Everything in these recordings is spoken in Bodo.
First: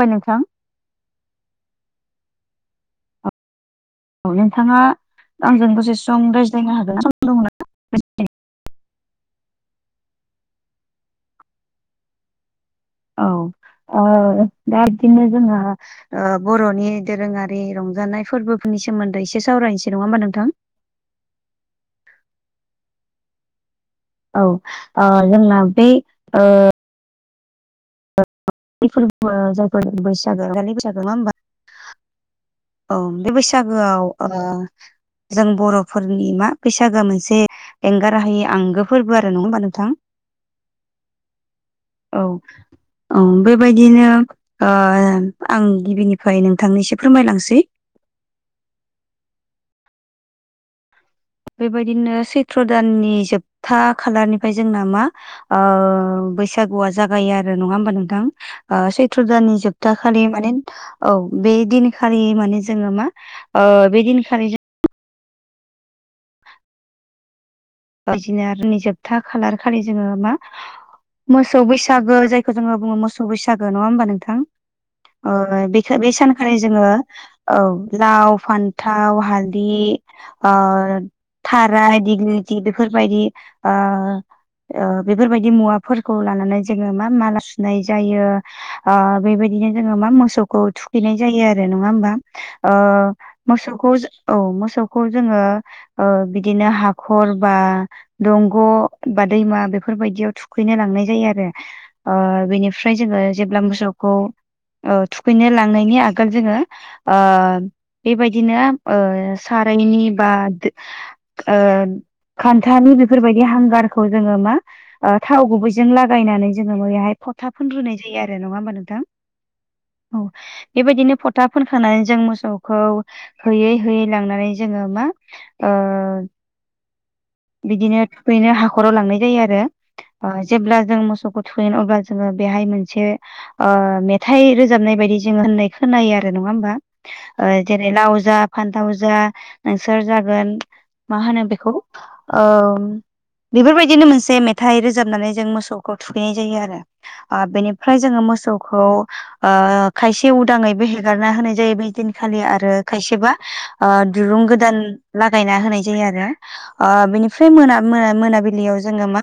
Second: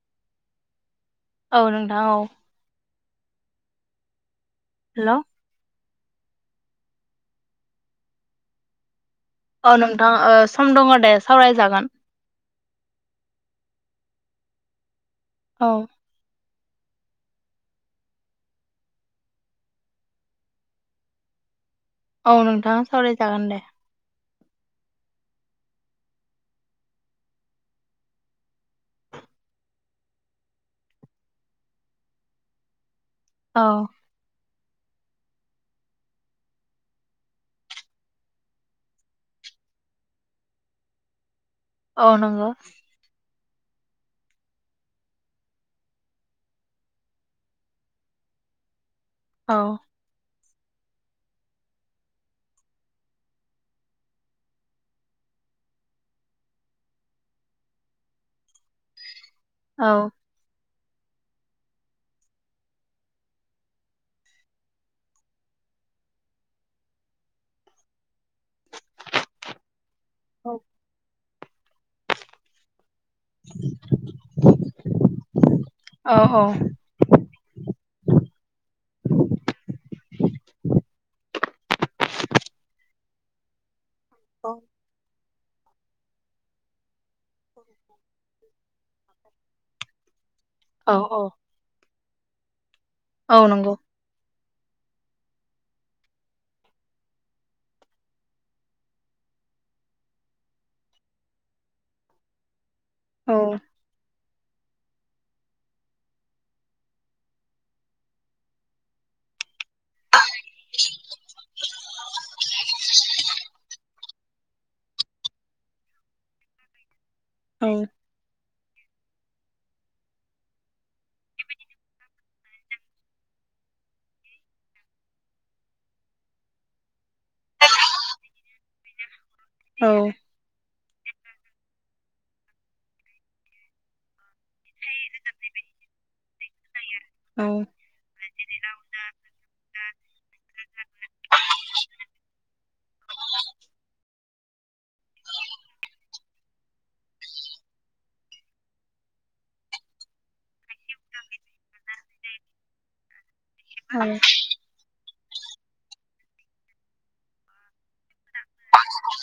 बा नोंथां औ नोंथां औ औ नोंथाङा हेलौ आंजों दसे सम रायज्लायनो हागोन ना औ नोंथां ओ सम दङ दे सावरायजागोन औ ओ दा बिदिनो जोङो औ ओ बर'नि दोरोङारि रंजानाय फोरबोफोरनि सोमोन्दै एसे सावरायनोसै नङा होमबा नोंथां औ नोंथाङा सावरायजागोन दे औ ओ जोंना बे ओ बैफोरबो जायफोर बैसागो रंजालि बैसागो नङा होमबा औ बे औ बैसागोआव जों बर'फोरनि मा बैसागोआ मोनसे एंगाराहायै आंगो फोरबो आरो नङा होमबा नोंथां औ औ बेबायदिनो ओ आं गिबिनिफ्राय नोंथांनिसो फोरमायलांसै सै औ बेबायदिनो सैथ्र दाननि जोबथा खालारनिफ्राय जोंना मा ओ बैसागुआ जागायो आरो नङा होमबा नोंथां ओ सैथ्र' दाननि औ जोबथाखालि माने औ बै दिनखालि माने जोङो मा ओ बेदिनखालि बायदिनो आरो जोबथा खालारखालि जोङो मा औ मोसौ बैसागो जायखौ जोङो बुङो मोसौ सबबबिसागो नङा होमबा नोंथां बे बे औ सानखालि जोङो औ लाव -फान्थाव, हालदि थाराय दिग्लिथि बेफोरबायदि औ। बेफोरबायदि मुवाफोरखौ लानानै जोङो मा मा सुनाय जायो। बेबायदिनो जोङो मा मोसौखौ औ थुखैनाय औ जायो आरो नङा होमबा? औ नंगौ मोसौखौ औ मोसौखौ जोङो बिदिनो हाखौ हरबा दंग' बा दैमा बेफोरबायदियाव थुखैनो लांनाय जायो आरो। बेनिफ्राय जोङो औ जेब्ला मोसौखौ। औ थुखैनो लांनायनि आगोल जोङो बेबायदिनो सारायनि बा ओ फोथानि बेफोरबायदि हांगारखौ जोङो मा थाव गुबैजों लागायनानै जोङो बहाय थाब औ फोन र्रुाय जायो आरो नङा होमबा नोंथां औ। बेबायदिनो फथा फोनखांानानै जों मोसौखौ होयै होयै लांनानै जोङो मा उम। बिदिनो थुखैनो हाखराव लांनाय जायो आरो। औ। जेब्ला जों मोसौखौ थुखैन अब्ला जोङो बेहाय मोनसे मेथाइ रोजाबनाय बायदि जोङो होननाय खोनायो आरो नङा होमबा? औ जेरै लाव जा फान्थाव जा नोंसोर जागोन मा होनो बे ओ। बेफोरबायदिनो मोनसे मेथाइ रोजाबनानै जों मोसौखौ थुखैनाय जायो आरो। बेनिफ्राय जोङो मोसौखौ खायसे उदाङैबो हेगारना होनाय जायो बे दिनखालि आरो खायसेबा औ दुरुं गोदान लागायना होनाय जायो आरो। बिनिफ्राय मोन मोन मोनाबिलियाव जोङो मा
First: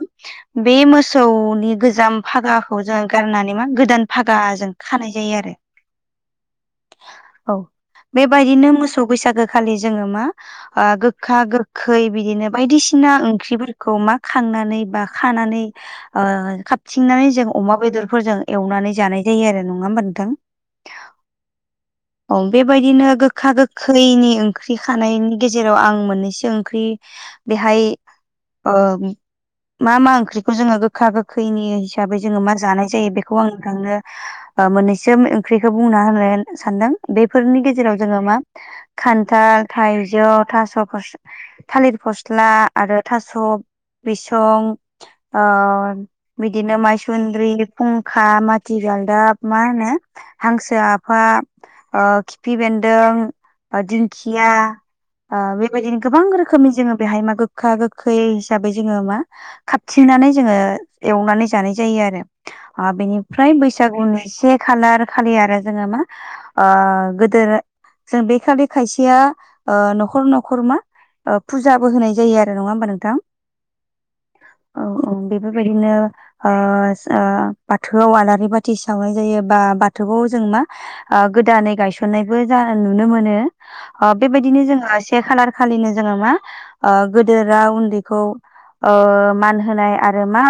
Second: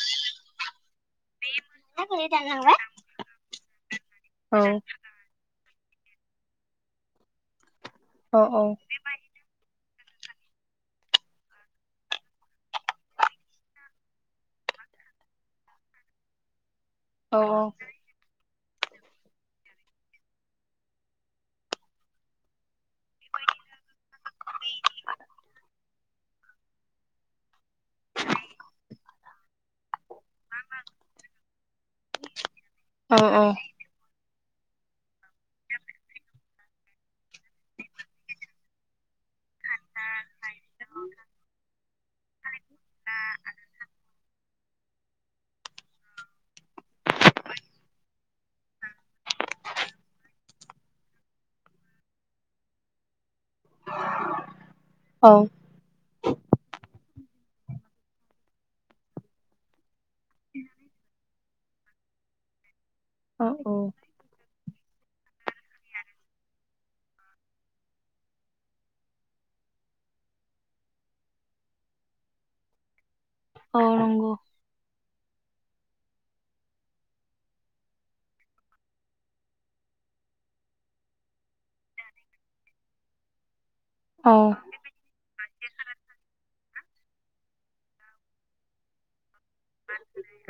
बे मोसौनि गोजाम फागाखौ जोंङ गारनानै मा गोदान फागाजों खानाय। औ औ बेबायदिनो मोसौ बैसागो खालि जोङो मा गोखा गो खै बिदिनो बायदिसिना ओंख्रिफोरखौ मा खांनानै बा खानानै खाबथिंनानै जों अमा बेदर फोरजों एवनानै जानाय जायो आरो नङा होमबा नोंथां? औ बेबायदिनो गोखा गोखैनि ओंख्रि खानायनि गेजेराव आं मोननैसो बेहाय ओ मा मा ओंख्रि बेखौ जोङो गोखा गोखैनि हिसाबै जोङो मा जानाय जायो बेखौ आं थांनो मोन्नैसो ओंख्रिखौ बुंना होनो सानदों बेफोरनि गेजेराव जोङो मा खान्थाल थाइजौ थास'फोर थालिर फस्ला आरो थास' बिसं बिदिनो मायसुन्द्रि फुंखा माथि गालदाब मा होनो हांसो आफा खिफि बेन्दों। दिंखिया औ बेबायदि। गोबां रोखोमनि जोङो बेहाय मा गोखा गोखै हिसाबै जोङो मा खााबथिंनानै जोङो एवनानै जानाय जायो आरो औ बेनिफ्राय बैसागुनि एसे खालार खालि आरो जोङो मा गोदो जों बे खालि खायसेया न'खर न'खर मा फुजाबो होनाय जायो आरो नङा होमबा नोंथां? अ। औ औ बेफोरबायदिनो ओ ओ बाथौआव आलारि बाथि सावनाय जायो बा बाथौआव जों मा गोदानै गायसननायबो जा नुनो मोनो औ बेबायदिनो जोंहा से खालार खालिनो जोङो मा गेदेरा उन्दैखौ ओ मान होनाय आरो मा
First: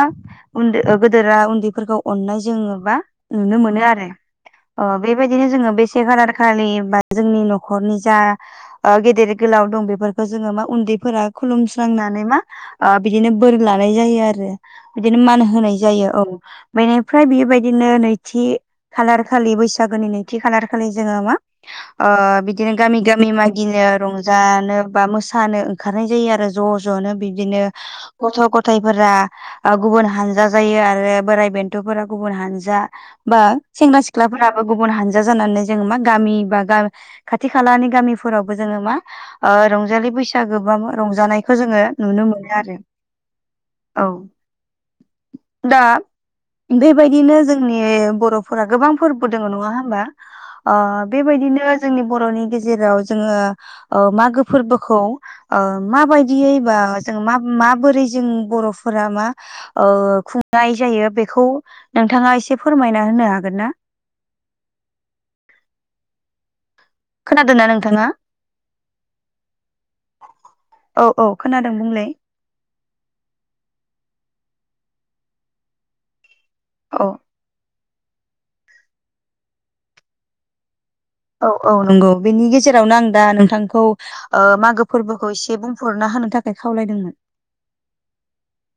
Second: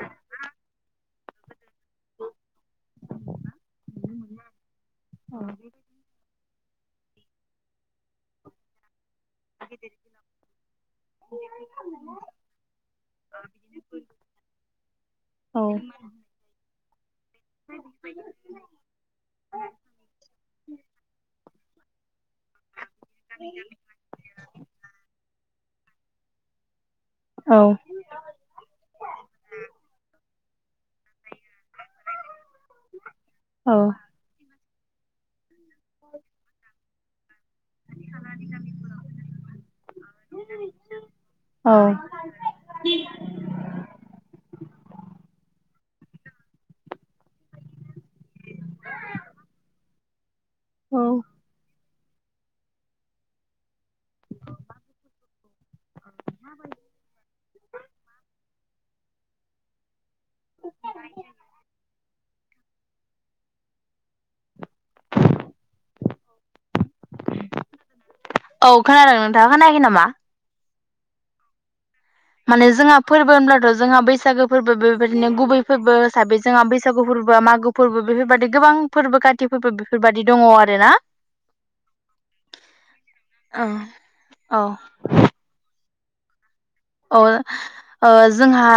उन्दै गेदेरा उन्दैफोरखौ अननाय जोङो बा नुनो मोननो आरो ओ बेबायदिनो जोङो [unintelligible] जोंनि नखरनि जा गेदेर गोलाव दं बे बेफोरखौ जोङो मा उन्दैफोरा खुलुमस्रांनानै मा बिदिनो बोर लानाय जायो आरो बिदिनो मान औ होनाय जायो औ बेनिफ्राय बेबायदिनो नैथि खालार खालि बैसागोनि नैथि खालारखालि जोङो मा बिदिनो गामि गामि मागिनो रंजानो बा मोसानो ओंखारनाय जायो आरो ज' ज'नो औ बिब्दिनो गथ' गथायफोरा गुबुन हानजा जायो आरो बोराइ बेन्थ'फोरा गुबुन हानजा बा सेंग्रा सिख्लाफोराबो गुबुन हानजा जानानै जोङो मा गामि बा गामि खाथि खालानि गामिफोरावबो जोङो मा रंजा रंजालि बैसागो बा रंजानायखौ जोङो नुनो मोनो आरो औ दा बेबायदिनो जोंनि बर'फोरा गोबां फोरबो दङ नङा होमबा बेबायदिनो जोंनि बर'नि गेजेराव जोङो ओ मागो फोरबोखौ माबायदियै बा जों माबोरै जों बर' फोरा मा खुंनाय जायो बेखौ नोंथाङा एसे फोरमायना होनो हागोन ना खोनादों ना नोंथाङा औ खोनादों नोंथाङा खोनायाखै नामा औ औ खोनादों बुंलाय माने जोंहा फोरबो होनब्लाथ' जोंहा बैसागो फोरबो बेबायदिनो गुबै फोरबो हिसाबै जोंहा औ बैसागु फोरबो बा मागो फोरबो बेफोरबायदि गोबां फोरबो काति फोरबो बेफोरबायदि दङ आरो ना औ औ नंगौ बेनि गेजेरावनो आं दा नोंथांखौ औ मागो फोरबोखौ एसे बुं फोरना होनो थाखाय खावलायदों [unintelligible] जोंहा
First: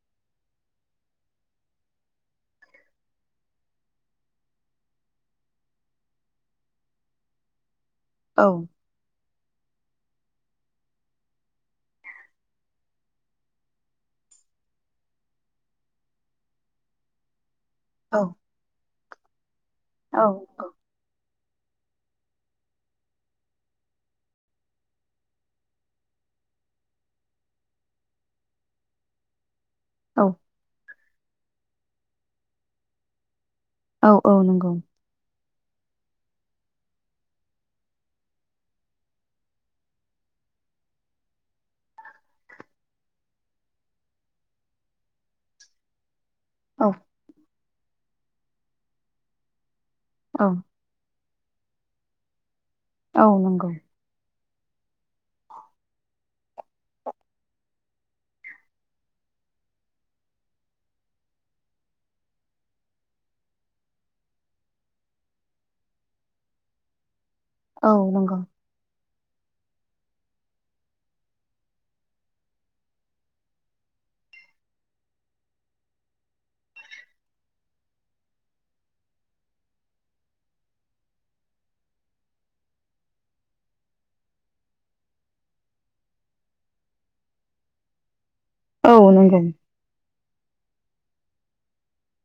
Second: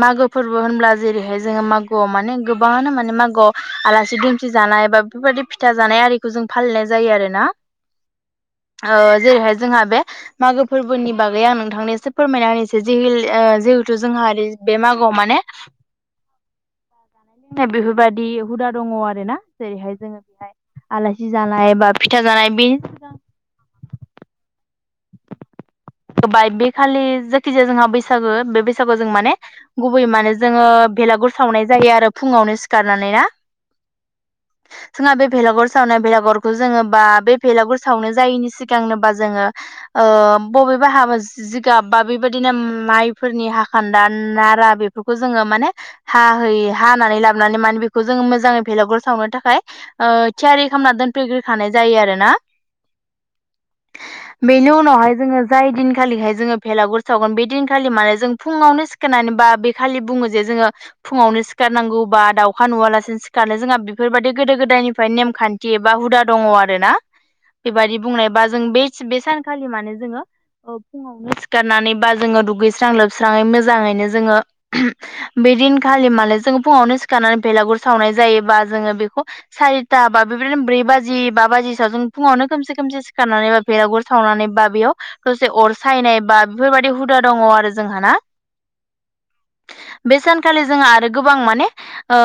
मागो फोरबो होनब्ला जेरैहाय जोङो मागोआव माने गोबाङानो माने मागोआव आलासि दुमसि जानाय बा बेफोरबायदि फिथा जानाय आरिखौ जों फालिनाय जायो आरो ना औ जेरैहाय जोंहा बे मागो फोरबोनि बागै आं नोंथांनो एसे फोरमायना होनोसै जिहे जिहेथु जोंहा बे मागोआव माने बेफोरबायदि हुदा दङ आरो ना जेरैहाय जोङो औ बेहाय औ आलासि जानाय बा फिथा जानाय बे [unintelligible] बे खालि जायखिजाया जोंहा बैसागो बे बैसागोआव जों माने गुबैयै औ माने जोङो बेलागुर सावनाय जायो आरो फुङावनो सिखारनानै ना औ औ नंगौ जोंहा बे भेलागुर सावनाय भेलागुरखौ जोङो बा बे भेलागुर सावनो जायैनि सिगांनोबा जोङो बबेबा हाबा जिगाब बा बेबायदिनो माइफोरनि हाखान्दा नारा बेफोरखौ जोङो माने हाहै औ हानानै लाबोनानै माने बेखौ जोङो मोजाङै भेलागुर सावनो थाखाय औ थियारि खालामना दोनफैग्रोखानाय जायो आरो ना औ नंगौ बेनि उनावहाय जोङो जाय दिन खालिहाय जोङो भेलागुर सावगोन बे दिनखालि माने जों फुङावनो सिखायनानै बा बे खालि बुङो जे जोङो फुङावनो सिखारनांगौ बा दाउखा नुवालासिनो सिखारनो जोंहा बेफोरबायदि गोदो गोदायनिफ्राय नेमखान्थि थि बा हुदा दङ आरो ना [inaudible] बेबायाददि बुंनाय नंगौ बा जों बे बे सानखालि मानो जोङो। फुङावनो सिखारनानै बा जोङो दुगैस्रां लोबस्राङै मोजाङैनो जोङो। बे दिनखालि माने जोङो फुङावनो सिखारनानै बेलागुर सावनाय जायोबा जोङो बेखौ बा सारिथा बा बेबायदिनो ब्रै बाजि बा बाजिसोआव जों फुङावनो खमसे खोमसे सिखारनानै बेलागुर सावनानै बा बेयाव ससे अर सायनाय बा बेफोर बायदि हुदा दङ आरो जोंहा ना? औ नंगौ। बे सानखालि जोंहा आरो गोबां माने। ओ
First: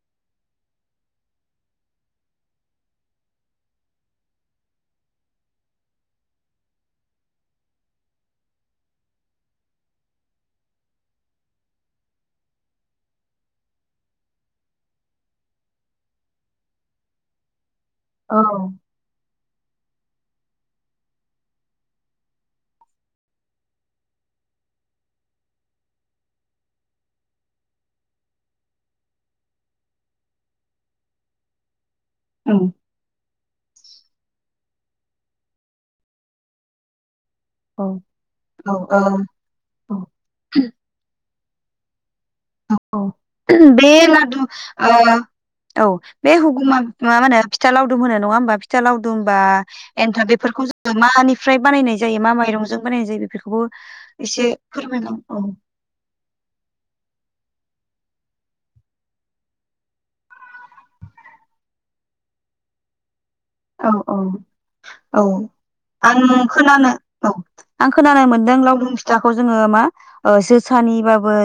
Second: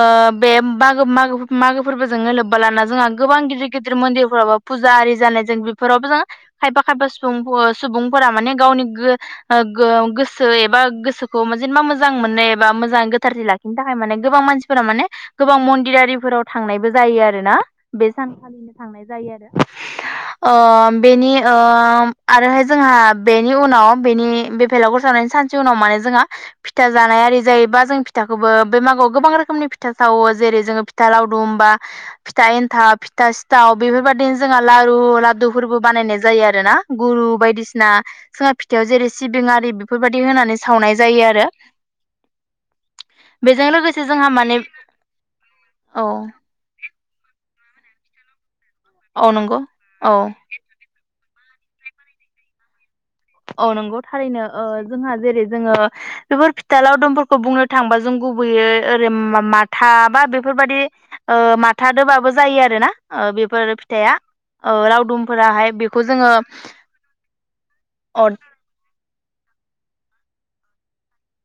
बे मागो मागो मागो फोरबोजोंनो लोब्बा लाना जोंहा गोबां गिदिर गिदिर मन्दिरफोरावबो। फुजा आरि जानाय जों बेफोरावबो जों खायफा खायफा सुबुं सुबुंफोरा माने गावनि ओ गो-गोसो एबा गोसोखौ जेनेबा मोजां मोननो एबा मोजां गोथारसि लाखि बिनि थाखाय माने गोबां मानसिफोरा माने गोबां मन्दिरफोराव थांनायबो जायो आरो ना। ओ बे ओं सानखालिनो थांनाय जायो आरो बेनि आरोहाय जोंहा बेनि उनाव बेनि बेफलाव गुरसावनायनि सानसे उनाव माने जोंहा फिथा जानाय आरि जायोबा जों फिथाखौबो बे मागोआव गोबां रोखोमनि फिथा सावो जेरै जोङो फिथा लावदुम बा फिथा औ एन्था सिथा सिथाव बेफोरबायदिनो जोंहा लारु लादुफोरबो बानायनाय जायो आरो ना गुरु बायदि औ बायदिसिना जोङा फिथाययाव जेरै सिबिं ओ बेफोरबायदि होनानै सावनाय जायो आरो औ बेजों बे लोगोसे जोंहा लादु माने औ औ बे मा होनो फिथा लावदुम होनो नङा होमबा फिथा लावदुम औ होनबा नंगौ औ एन्थाब बेफोरखौ ज मानिफ्राय बानायनाय जायो मा माइरंजों बानायनाय जायो बेफोरखौबो औ नंगौ थारैनो एसे जोंहा फोरमायलां जेरै औ जोङो बेफोर फिथा लाव दुमफोरखौ बुंनो थांबा जों गुबैयै ओरै माथा बा बेफोरबादि ओ माथा दोबाबो जायो आरो ना बेफोर औ औ फिथाइया औ रावदुमफोराहाय बेखौ आं जोङो। खोनानो औ आं खोनानो अ मोनदों लावदुम फिथाखौ जोङो मा जोसानिबाबो।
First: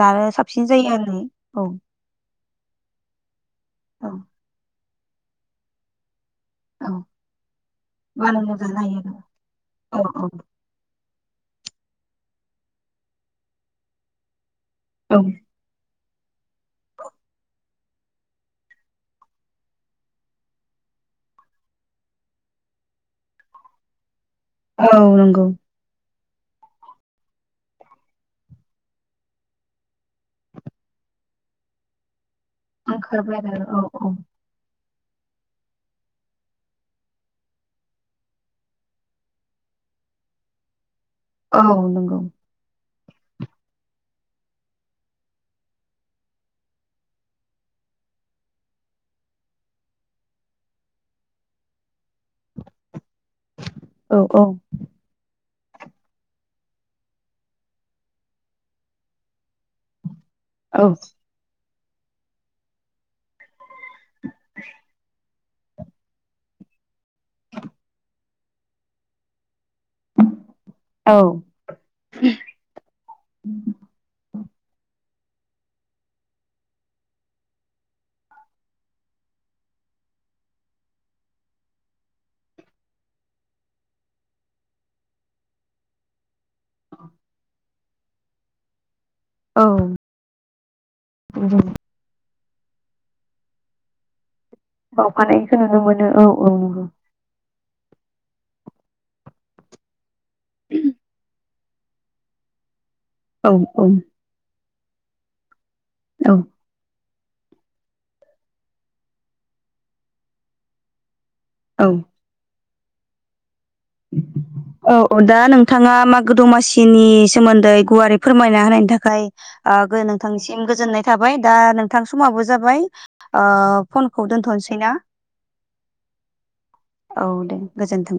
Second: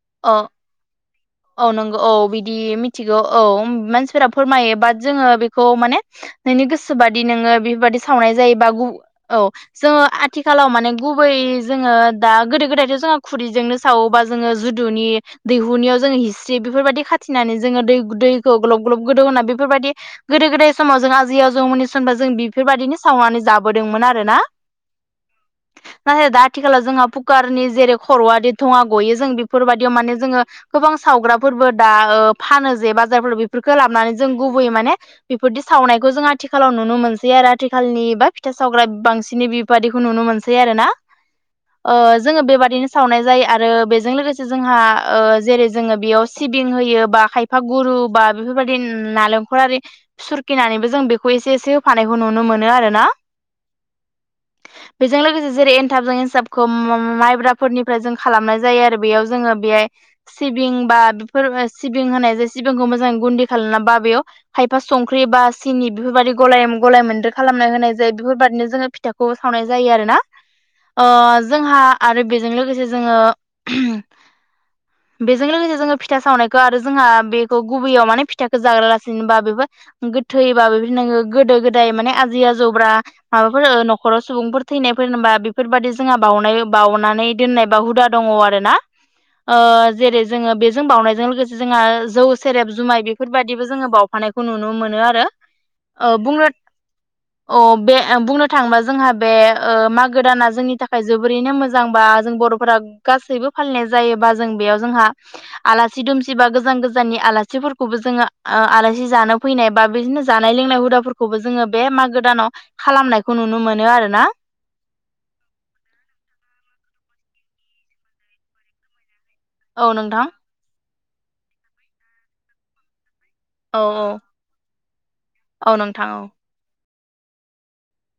जानो अ साबसिन जायो आ नै औ। औ बि बिदि मिथिगौ औ औ मानसिफोरा फोरमायो बाबो बाद जोङो बेखौ नोंनि औ गोसोबादि नोङो बेफोर बायदि सावनाय बानायना जायोबा जानो हायो औ जोङो आरो औ आथिखालाव माने गुबै जोङो दा गोदो गोदायथ' जोङो खुरैजोंनो सावोबा जोङो जुदुनि औ दैहुनियाव जोङो हिस्रि बेफोरबायदि खाथिनानै जोङो दै दैखौ ग्लब ग्लब गोदौ होना बेफोर बायदि गोदो गोदाय समाव जों आजैयाव जौ मनिसनबा जों बेफोरबायदिनो सावनानै जाबोदोंमोन आरो ना? औ नंगौ। नाथाय दा आथिखालाव जोंहा कुकारनि जेरै खर'आदि थङा गयो जों बेफोर बायदियाव माने जोङो गोबां सावग्राफोरबो दा फानो जे बाजारफोर ओंखारबाय आरो बेफोरखौ औ औ लाबोनानै गुबै माने बेफोरदि सावनायखौ जों आथिखालाव नुनो मोनसै आरो आथिखालनि बा फिथा सावग्रा बांसिनै बेबादिखौ नुनो मोनसै आरोना औ नंगौ जोङो बेबादिनो सावनाय जायो आरो बेजों लोगोसे। जोंहा जेरै जोङो बेयाव सिबिं होयो बा खायफा गुरु बा बेफोर बायदि नालें नखरारि सुरखिनानैबो जों बेखौ एसे एसे होफानायखौ नुनो मोनो आरो ना। औ। बेजों लोगोसे जेरै एनथाबजों एनसाबखौ माइब्राफोरनिफ्राय जों खालामनाय जायो आरो बेयाव बेहाय सिबिं औ बां होनाय जंखौ म खालाम बा बेयाव खायफा संख्रि बा सिनि बेफोर बायदि गलाय गलाय मोन्दो खालामना होनाय जायो बेफोरबायदिनो जोङो। फथाखौ सावनाय जायो आरोना औ जोंहा आरो बेजों लोगोसे जोङो बेजों लोगोसे जोङो फिथा सावनायखौ आरो जोंहा बेखौ गुबैयाव माने फिथाखौ जाग्रालासिनोबा बेफोर गोथैबाोदिनो नोङो गोदो गोदाय माने आजै आजौब्रा। माबाफोर न'खराव सुबुंफोर थैनायफोर होनबा बेफोरबादि जोंहा बावनाय बाउनानै दोननाय बा हुदा दङ आरोना ओ जेरै जोङो बेजों बावउनायजों लोगोसे जों जोंहा जौ सेरेब जुमाय बेफोरबायाददिबो जोङो बाव फानायखौ नुनो मोनो आरो बावफानायखौ नुनो मोनो ओ औ बुंनो औ नंगौ बे बुंनो थाङोबा जोंहा बे मागो दाना जोंनि थाखाय जोबोरैनो मोजां मोजांबा जों बर'फोरा गासैबो औ फालिनाय जायोबा जों बेयाव जोंहा सि दुमसिबा गोजान गोजान नि आलासिफोरखौबो जोङो आलासि जानो फैनाय बा बिदिनो जानाय लोंनाय हुदाफोरखौ खौबो जोङो औ बे मागो दानाव खालामनायखौ नुनो मोनो आरोना औ औ दा नोंथाङा मागो दमासिनि सोमोन्दै गुवारै फोरमायना होनायनि थाखाय औ ओ नोंथां नोंथांनिसिम गोजोननाय थाबाय दा नोंथां समाबो जाबाय ओ औ फनखौ दोन्थ'नोसै ना औ नोंथां औ औ दे गोजोन्थों